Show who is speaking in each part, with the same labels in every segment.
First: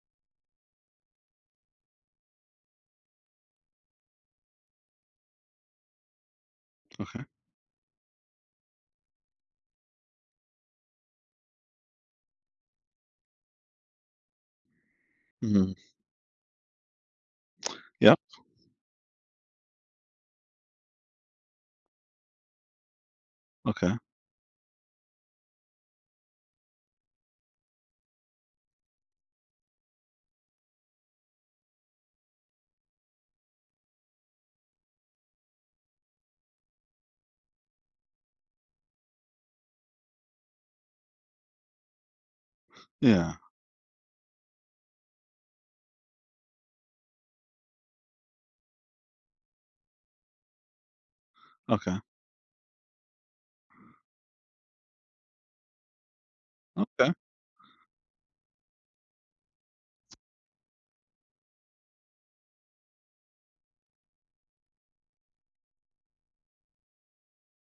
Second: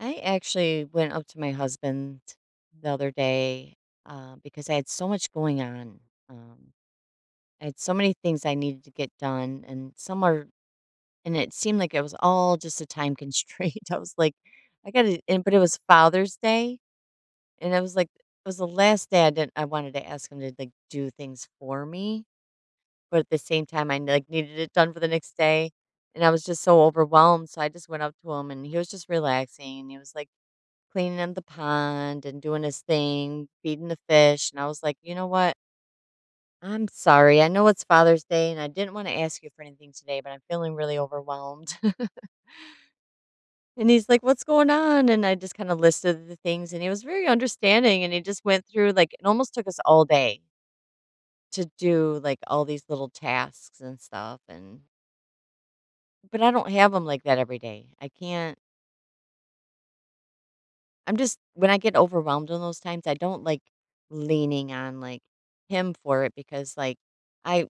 Speaker 1: I actually went up to my husband the other day because I had so much going on. Um,
Speaker 2: Okay.
Speaker 1: I had so many things I needed to get done, and some are, and it seemed like it was all just a time constraint. I was like, I got to, and but it
Speaker 2: Mhm.
Speaker 1: was Father's Day, and I was like,
Speaker 2: Yep.
Speaker 1: it was the last day I didn't. I wanted to ask him to like do things for me, but at the same time,
Speaker 2: Okay.
Speaker 1: I like needed it done for the next day, and I was just so overwhelmed. So I just went up to him, and he was just relaxing. And he was like cleaning up the pond and doing his thing, feeding the fish. And I was like, you know what? I'm sorry. I know it's Father's Day and I didn't want to ask you for anything today, but I'm feeling really overwhelmed.
Speaker 2: Yeah.
Speaker 1: And he's like, what's going on? And I just kind of listed the things and he was very understanding. And he just went through like, it almost took us all day to
Speaker 2: Okay.
Speaker 1: do like all these little tasks and stuff. But I don't have them
Speaker 2: Okay.
Speaker 1: like that every day. I can't. I'm just when I get overwhelmed in those times, I don't like leaning on like him for it because like I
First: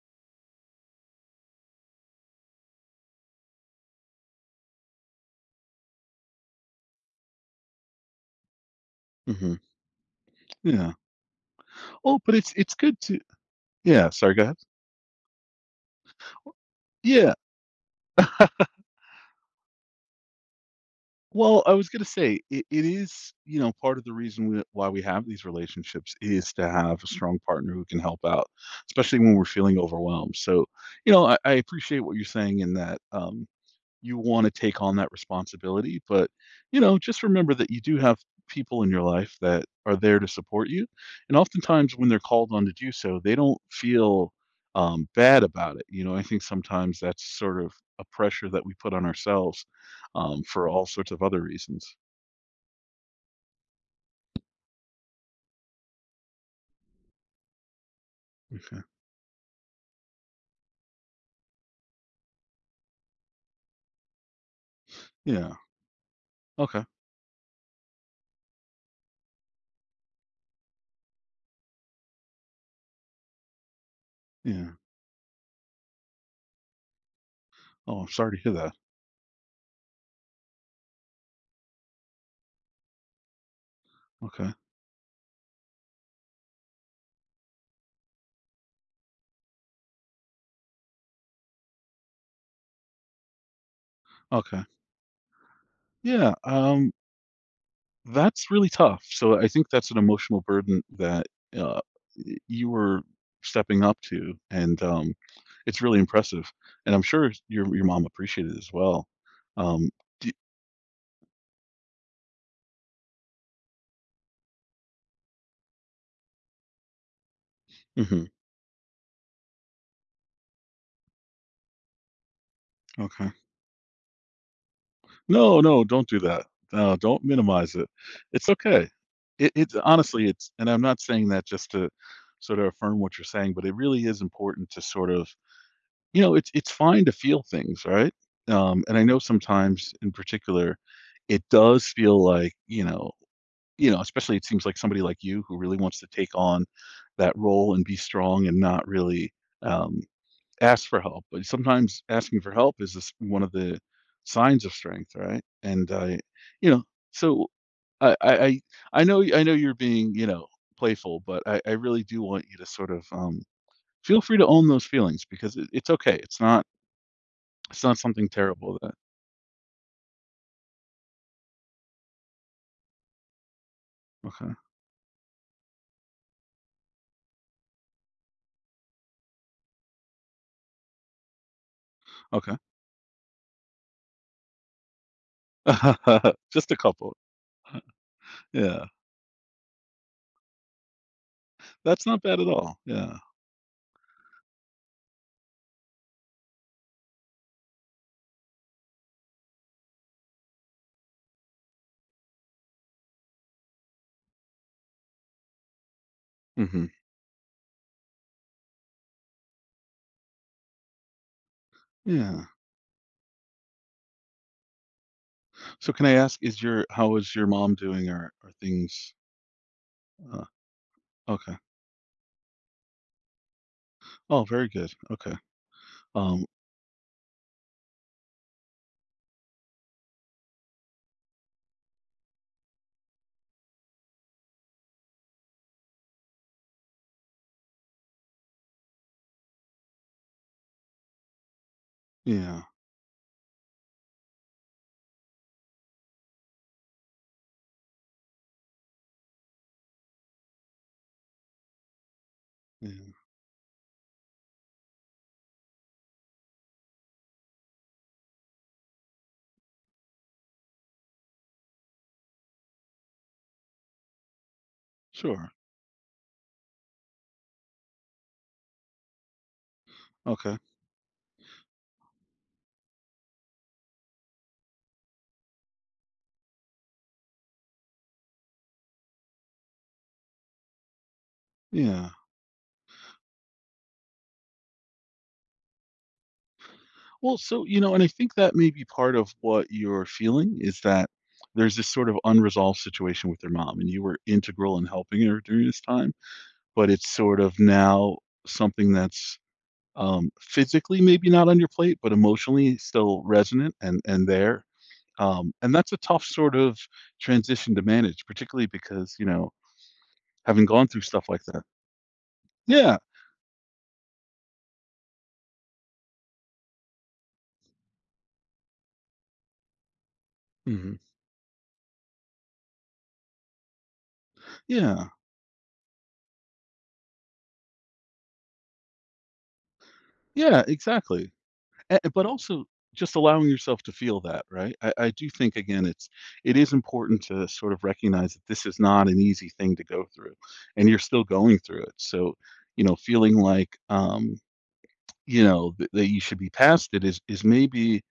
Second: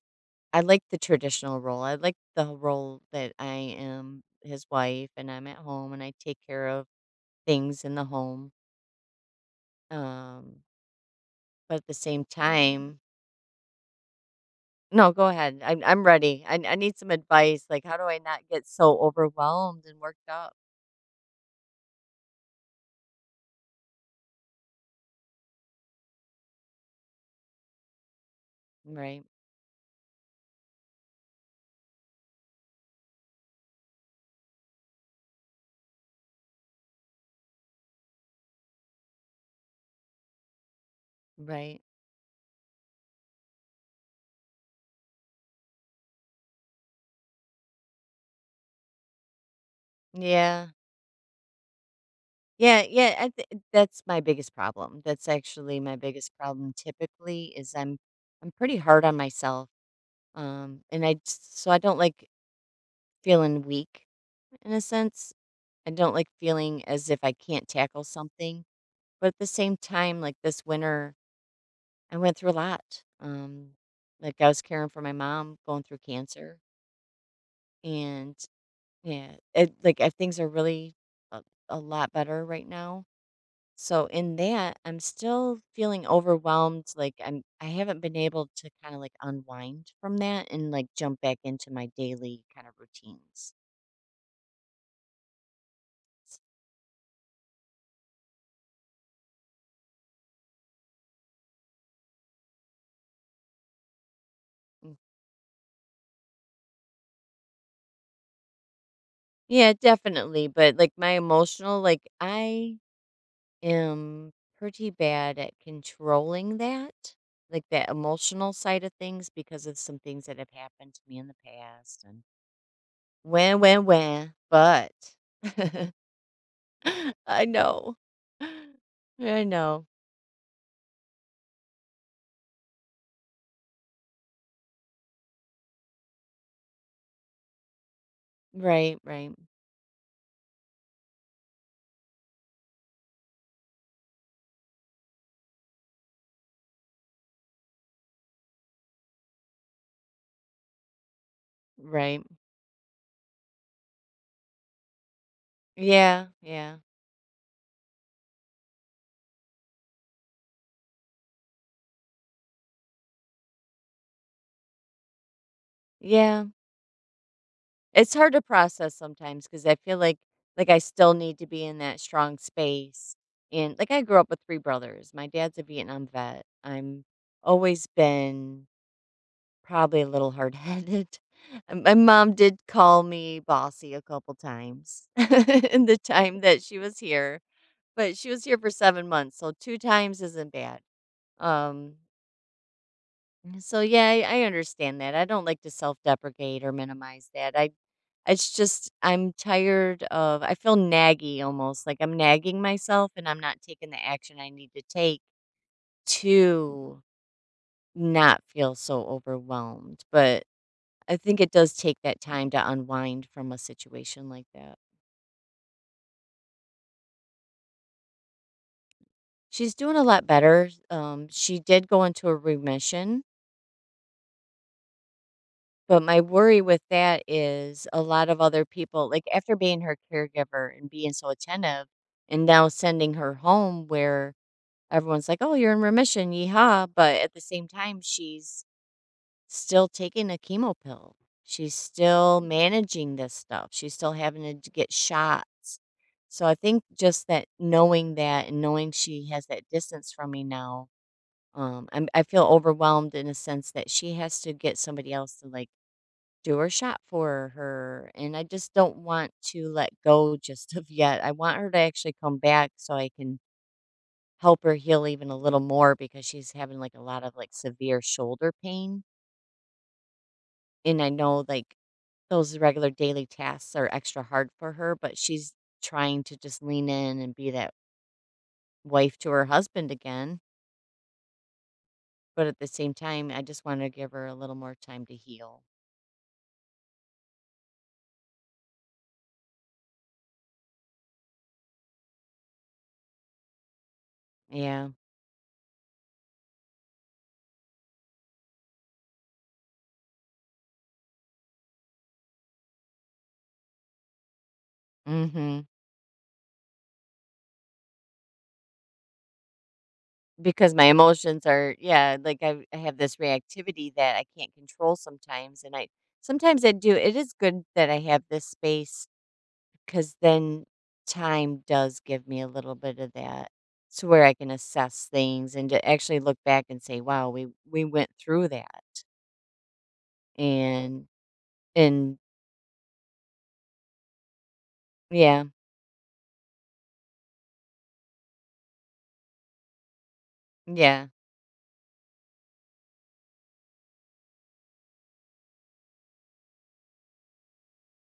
Speaker 1: I like the traditional role. I like the role that I am his wife and I'm at home and I take care of things in the home.
Speaker 2: Mhm.
Speaker 1: Um,
Speaker 2: Yeah.
Speaker 1: but at the
Speaker 2: Oh,
Speaker 1: same
Speaker 2: but it's
Speaker 1: time,
Speaker 2: good to. Yeah, sorry, go ahead.
Speaker 1: no, go ahead. I'm ready. I need some
Speaker 2: Yeah.
Speaker 1: advice. Like, how do I not get so overwhelmed and worked up?
Speaker 2: Well, I was gonna say it is, you know, part of the reason why we have these relationships is to have a strong partner who can help out, especially
Speaker 1: Right,
Speaker 2: when we're feeling overwhelmed. So, you know, I appreciate what you're saying in that. You want to take on that responsibility. But, you know, just remember that you do have people in your life that are there to support you. And
Speaker 1: right,
Speaker 2: oftentimes, when they're called on to do so, they don't feel bad about it. You know, I think sometimes that's sort of a pressure that we put on ourselves for
Speaker 1: yeah.
Speaker 2: all sorts of other reasons.
Speaker 1: Yeah, yeah, I th that's my biggest problem. That's actually my biggest problem typically is I'm pretty
Speaker 2: Okay.
Speaker 1: hard on myself. And I just, so I don't like feeling weak in a sense.
Speaker 2: Yeah.
Speaker 1: I don't like feeling
Speaker 2: Okay.
Speaker 1: as if I can't tackle something. But at the same time, like this winter, I went through a lot. Like I was
Speaker 2: Yeah.
Speaker 1: caring for my mom going through cancer,
Speaker 2: Oh, I'm
Speaker 1: and
Speaker 2: sorry to hear that.
Speaker 1: yeah, it like things are really a, a lot better right now. So in
Speaker 2: Okay.
Speaker 1: that, I'm still feeling overwhelmed, like I haven't been able to kind of like unwind from that and like jump back into my daily kind of routines.
Speaker 2: Okay. Yeah. That's really tough. So I think that's an emotional burden that, uh, y you were stepping up to, and,
Speaker 1: Mm.
Speaker 2: it's really impressive, and I'm sure your mom appreciated it as well.
Speaker 1: Yeah,
Speaker 2: Um, d
Speaker 1: definitely, but like my emotional like I am pretty bad at controlling that, like that
Speaker 2: mhm,
Speaker 1: emotional side of things because of some things that have happened to me in the past and
Speaker 2: okay.
Speaker 1: when but
Speaker 2: No, no, don't do that. No, don't
Speaker 1: I
Speaker 2: minimize it.
Speaker 1: know.
Speaker 2: It's okay.
Speaker 1: I
Speaker 2: It's
Speaker 1: know.
Speaker 2: honestly, it's and I'm not saying that just to sort of affirm what you're saying, but it really is important to sort of. You know, it's fine to feel things, right? And
Speaker 1: Right,
Speaker 2: I know
Speaker 1: right,
Speaker 2: sometimes in particular, it does feel like, you know, especially it seems like somebody like you who really wants to take on that role and be strong and not really um, ask for help. But sometimes
Speaker 1: right.
Speaker 2: asking for help is this, one of the signs of strength, right?
Speaker 1: Yeah,
Speaker 2: You
Speaker 1: yeah,
Speaker 2: know, so I, I, I I know, I know you're being, playful, but I really do want you to sort of feel free to own those feelings because it's okay. It's
Speaker 1: yeah.
Speaker 2: not it's not
Speaker 1: It's
Speaker 2: something
Speaker 1: hard to
Speaker 2: terrible
Speaker 1: process
Speaker 2: that.
Speaker 1: sometimes because I feel like I still need to be in that strong space. And like I grew up with three brothers. My dad's a Vietnam vet. I'm always been probably a little hard headed. My mom
Speaker 2: Okay,
Speaker 1: did call me bossy a couple times in the
Speaker 2: okay.
Speaker 1: time that
Speaker 2: Just a
Speaker 1: she was
Speaker 2: couple.
Speaker 1: here, but she was here for
Speaker 2: Yeah.
Speaker 1: 7 months, so two times isn't bad. Um,
Speaker 2: That's not bad at all. Yeah.
Speaker 1: so yeah, I understand that. I don't like to self-deprecate or minimize that. I It's just I'm tired of I feel naggy almost like I'm nagging myself and I'm not taking the action I need to take
Speaker 2: Mhm.
Speaker 1: to not feel so overwhelmed. But I think it does take that
Speaker 2: Yeah.
Speaker 1: time to unwind from a situation like that.
Speaker 2: So can I ask, is your how is your mom doing? Or are things?
Speaker 1: She's doing a lot
Speaker 2: uh,
Speaker 1: better.
Speaker 2: okay.
Speaker 1: She did go into a remission.
Speaker 2: Oh, very good. Okay.
Speaker 1: But my
Speaker 2: Um,
Speaker 1: worry with that is a lot of other people like, after being her caregiver and being so attentive and now sending her home where everyone's like, "Oh, you're in remission, yeehaw," but at the same time, she's still taking a chemo pill. She's still
Speaker 2: yeah,
Speaker 1: managing this stuff. She's still having to d get shots. So I think just that knowing that and knowing she has that distance from me now, I feel
Speaker 2: yeah.
Speaker 1: overwhelmed in a sense that she has to get somebody else to, like do or shop for her. And I just don't want to let go just of yet. I want her to actually come back so I can help her heal even a
Speaker 2: Sure.
Speaker 1: little more because she's having like a lot of like severe shoulder pain.
Speaker 2: Okay.
Speaker 1: And I know like those regular daily tasks are extra hard for her, but she's trying to just lean in and be that wife to her husband again.
Speaker 2: Yeah.
Speaker 1: But at the same time, I just want to give her a little more time to heal.
Speaker 2: Well, so, you know, and I think that may be part of what you're feeling is that there's this sort of unresolved situation with your mom, and you were integral in
Speaker 1: Yeah.
Speaker 2: helping her during this time, but it's sort of now something that's. Physically, maybe not on your plate, but emotionally still resonant and there.
Speaker 1: Mm hmm.
Speaker 2: And that's a tough sort of transition to manage, particularly because, you know, having
Speaker 1: Because my
Speaker 2: gone through stuff like
Speaker 1: emotions
Speaker 2: that.
Speaker 1: are yeah, like, I have
Speaker 2: Yeah.
Speaker 1: this reactivity that I can't control sometimes, and I sometimes I do it is good that I have this space, because then
Speaker 2: Mhm.
Speaker 1: time does give me a little bit of that to where I can assess
Speaker 2: Yeah.
Speaker 1: things and to actually look back and say, "Wow, we went through that."
Speaker 2: Yeah,
Speaker 1: And
Speaker 2: exactly.
Speaker 1: and
Speaker 2: But also just allowing yourself to feel that, right? I do
Speaker 1: yeah,
Speaker 2: think again it is important to sort of recognize that this is not an easy thing to go through and you're
Speaker 1: yeah,
Speaker 2: still going through it. So, you know, feeling like you know, that you should be past it is maybe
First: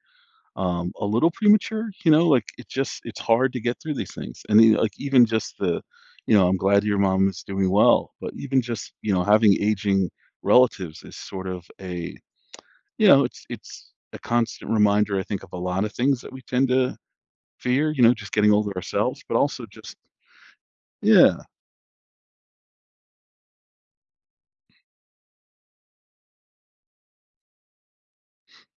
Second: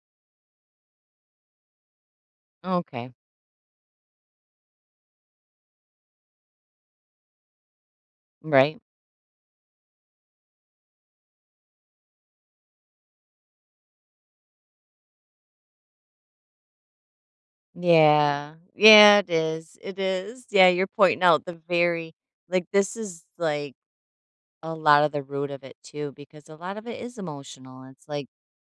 Speaker 2: a little premature, you know, like
Speaker 1: okay,
Speaker 2: it's hard to get through these things. And then, like even just the, you know, I'm glad your mom is doing well, but even
Speaker 1: right.
Speaker 2: just you know having aging relatives is sort of a you know it's a constant reminder I think of a lot of things that we tend to fear, you know, just getting
Speaker 1: Yeah,
Speaker 2: older
Speaker 1: yeah,
Speaker 2: ourselves,
Speaker 1: it
Speaker 2: but also
Speaker 1: is,
Speaker 2: just.
Speaker 1: it is. Yeah, you're pointing
Speaker 2: Yeah,
Speaker 1: out the very like, this is, like a lot of the root of it too, because a lot of it is emotional. It's like,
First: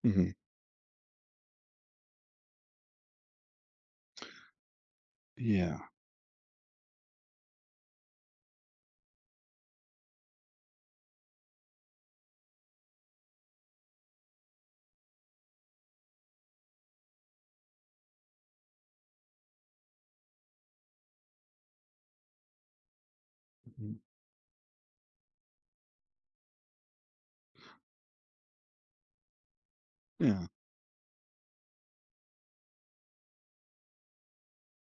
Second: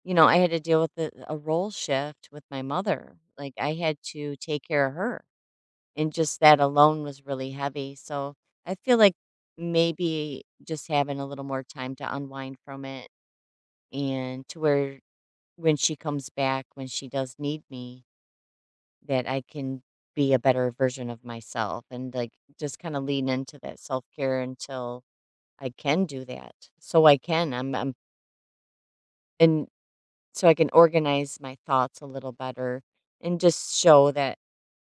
Speaker 2: mhm,
Speaker 1: I had to deal with a role shift with my mother. Like I had to take care of her,
Speaker 2: yeah,
Speaker 1: and just that alone was really heavy. So I feel like maybe just having a little more time to unwind from it, and to where when she comes back, when she does need me, that I can be a better version of myself, and like just kind of lean into that
Speaker 2: mhm,
Speaker 1: self care until I can do that. So I can. I'm And
Speaker 2: yeah,
Speaker 1: so I can organize my thoughts a little better and just show that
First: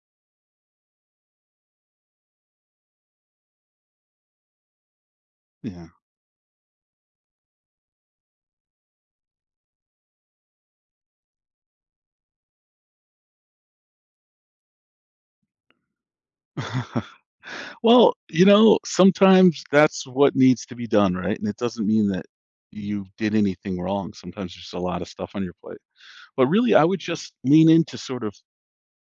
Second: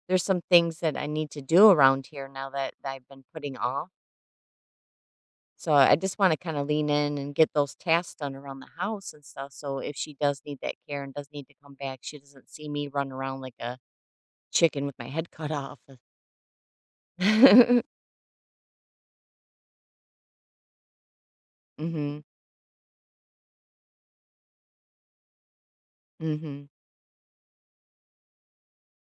Speaker 1: there's some things that I need to do around here now that I've been putting off. So
Speaker 2: yeah.
Speaker 1: I just want to kind of lean in and get those tasks done around the house and stuff. So if she does need that care and does need to come back, she doesn't see me run around like a chicken with my head cut off. Mm-hmm.
Speaker 2: Well, you know, sometimes that's what needs to be done, right? And it doesn't mean that you did anything wrong. Sometimes there's a lot of stuff on your plate. But
Speaker 1: Mm-hmm.
Speaker 2: really, I would just lean into sort of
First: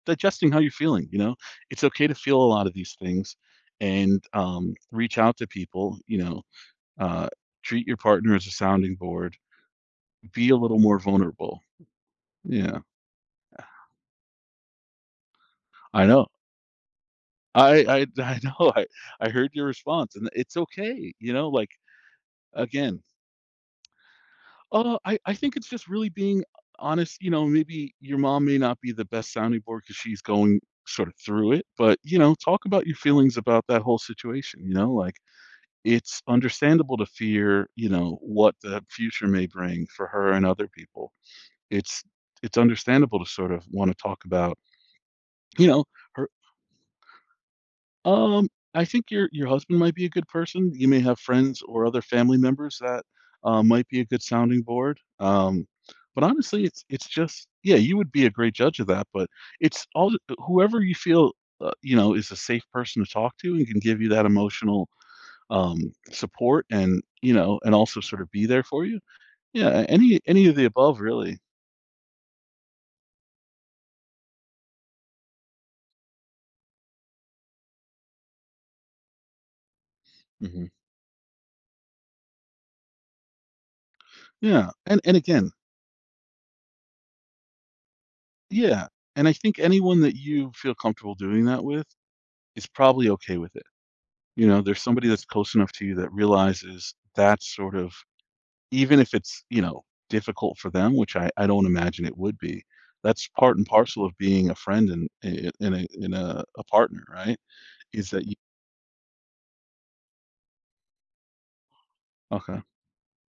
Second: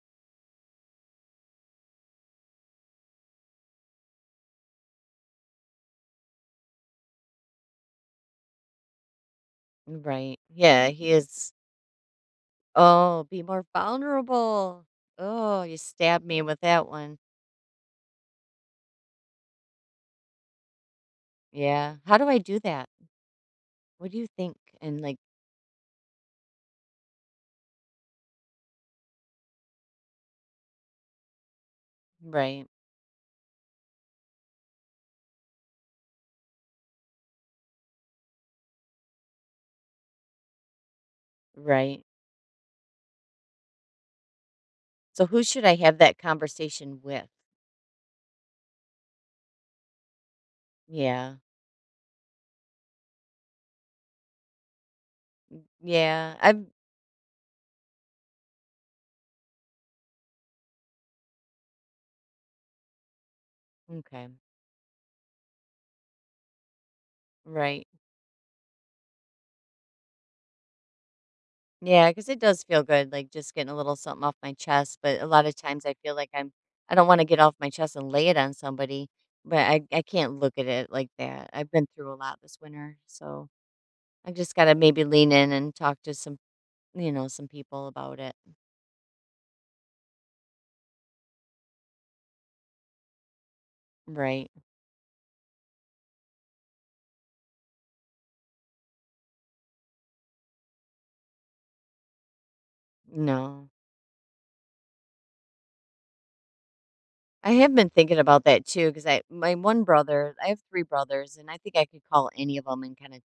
Speaker 2: digesting how you're feeling. You know, it's okay to feel a lot of these things and reach out to people, you know, uh, treat your partner as a sounding board,
Speaker 1: Right.
Speaker 2: be a little
Speaker 1: Yeah,
Speaker 2: more
Speaker 1: he is.
Speaker 2: vulnerable. Yeah,
Speaker 1: Oh, be more vulnerable. Oh, you
Speaker 2: I
Speaker 1: stabbed
Speaker 2: know.
Speaker 1: me with that one.
Speaker 2: I know. I heard your response and it's okay. You know, like,
Speaker 1: Yeah. How do I do that?
Speaker 2: again,
Speaker 1: What do you think? And
Speaker 2: I
Speaker 1: like,
Speaker 2: I think it's just really being honest, you know, maybe your mom may not be the best sounding board because she's going sort of through it, but, you know, talk
Speaker 1: right,
Speaker 2: about your feelings about that whole situation, you know, like, it's understandable to fear, you know, what the future may bring for her and other people.
Speaker 1: right.
Speaker 2: It's it's understandable to sort of wanna talk about,
Speaker 1: So who should
Speaker 2: you
Speaker 1: I
Speaker 2: know,
Speaker 1: have that
Speaker 2: her.
Speaker 1: conversation with?
Speaker 2: Um, I think your husband might be a good person. You may have
Speaker 1: Yeah,
Speaker 2: friends or other family members that, might be a good sounding board. But
Speaker 1: yeah.
Speaker 2: honestly,
Speaker 1: I'm
Speaker 2: it's just, yeah, you would be a great judge of that, but it's all whoever you feel, you know, is a safe person to talk to and can give you that
Speaker 1: okay.
Speaker 2: emotional, um, support and, you know, and
Speaker 1: Right.
Speaker 2: also sort of be there for you. Yeah, any of the above really.
Speaker 1: Yeah, because it does feel good, like just getting a little something off my chest. But a lot of times I feel like I don't want to get off my chest and lay it on somebody, but I can't look at
Speaker 2: Mhm.
Speaker 1: it like that. I've been through a lot this winter. So I just got
Speaker 2: Yeah,
Speaker 1: to
Speaker 2: and
Speaker 1: maybe
Speaker 2: and
Speaker 1: lean in
Speaker 2: again,
Speaker 1: and talk to some people about it.
Speaker 2: yeah, and I think anyone that you feel comfortable doing that with is probably okay with it. You
Speaker 1: Right.
Speaker 2: know, there's somebody that's close enough to you that realizes that sort of even if it's, you know, difficult for them, which I don't imagine it would be, that's part and
Speaker 1: No.
Speaker 2: parcel of being a friend and I and a in a a partner, right?
Speaker 1: I have been
Speaker 2: Is
Speaker 1: thinking
Speaker 2: that you?
Speaker 1: about that too because I my one brother, I have 3 brothers, and I think I could call any
Speaker 2: Okay.
Speaker 1: of them and kinda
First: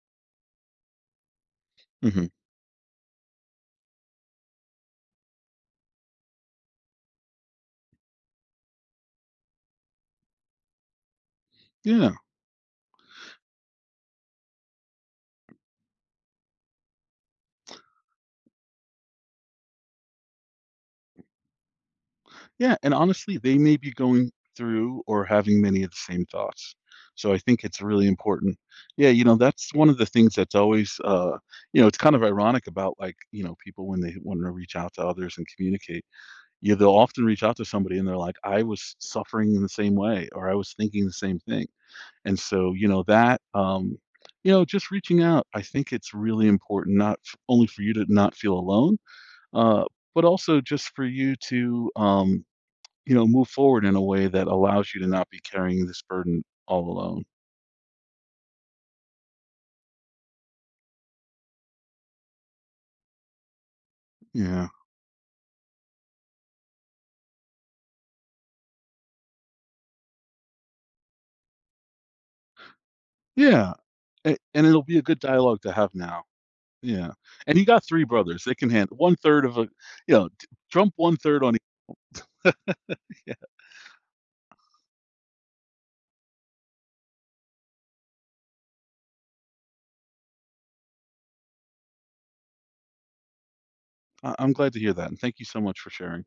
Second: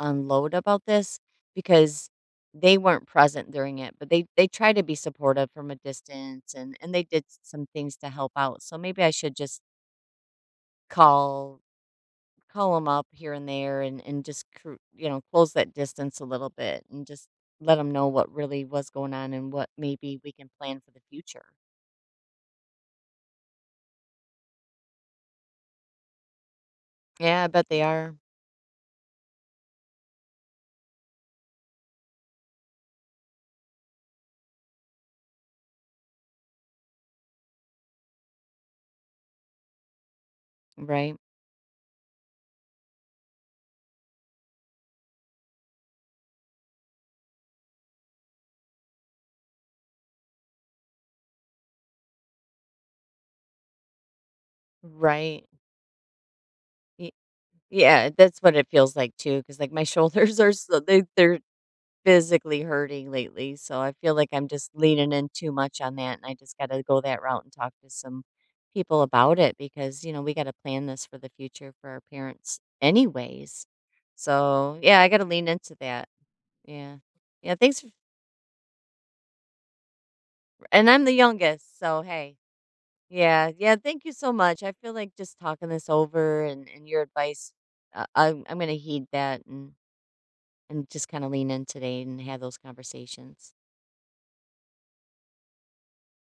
Speaker 1: unload about this because
Speaker 2: Mhm.
Speaker 1: they weren't present during it, but they tried to be supportive from a distance and they did some things to help out, so maybe I should just call
Speaker 2: Yeah.
Speaker 1: call them up here and there and just close that distance a little bit and just let them know what really was going on and what maybe we can plan for the future.
Speaker 2: Yeah, and honestly, they may be going through or having many of the same thoughts. So I
Speaker 1: Yeah, I
Speaker 2: think
Speaker 1: bet
Speaker 2: it's
Speaker 1: they
Speaker 2: really
Speaker 1: are.
Speaker 2: important. Yeah, you know, that's one of the things that's always, you know, it's kind of ironic about, like, you know, people when they wanna reach out to others and communicate. Yeah, they'll often reach out to somebody and they're like, "I was suffering in the same way," or "I was thinking the
Speaker 1: Right.
Speaker 2: same thing." And so, you know, that, you know, just reaching out, I think it's really important, not f only for you to not feel alone, uh, but also just for you to, you know, move forward in a way that allows you to not be
Speaker 1: Right.
Speaker 2: carrying this burden all alone.
Speaker 1: Yeah, that's what it feels like too. Because like, my shoulders are so they're physically hurting lately, so I feel like I'm
Speaker 2: Yeah.
Speaker 1: just leaning in too much on that, and I just gotta go that route and talk to some people about it because, we gotta plan this for the future for our parents anyways.
Speaker 2: Yeah. A and
Speaker 1: So,
Speaker 2: it'll be
Speaker 1: yeah,
Speaker 2: a
Speaker 1: I
Speaker 2: good
Speaker 1: gotta lean
Speaker 2: dialogue to
Speaker 1: into
Speaker 2: have
Speaker 1: that.
Speaker 2: now.
Speaker 1: Yeah.
Speaker 2: Yeah.
Speaker 1: Yeah,
Speaker 2: And you
Speaker 1: thanks
Speaker 2: got
Speaker 1: f
Speaker 2: 3 brothers, they can handle one third of a, you know, d
Speaker 1: and
Speaker 2: dump
Speaker 1: I'm the
Speaker 2: one third on.
Speaker 1: youngest, so hey. Yeah, yeah, thank you so much. I feel like just talking this over and your advice, I'm gonna heed that and just kinda lean in today and have those conversations.
Speaker 2: I'm glad to hear that, and thank you so much for sharing.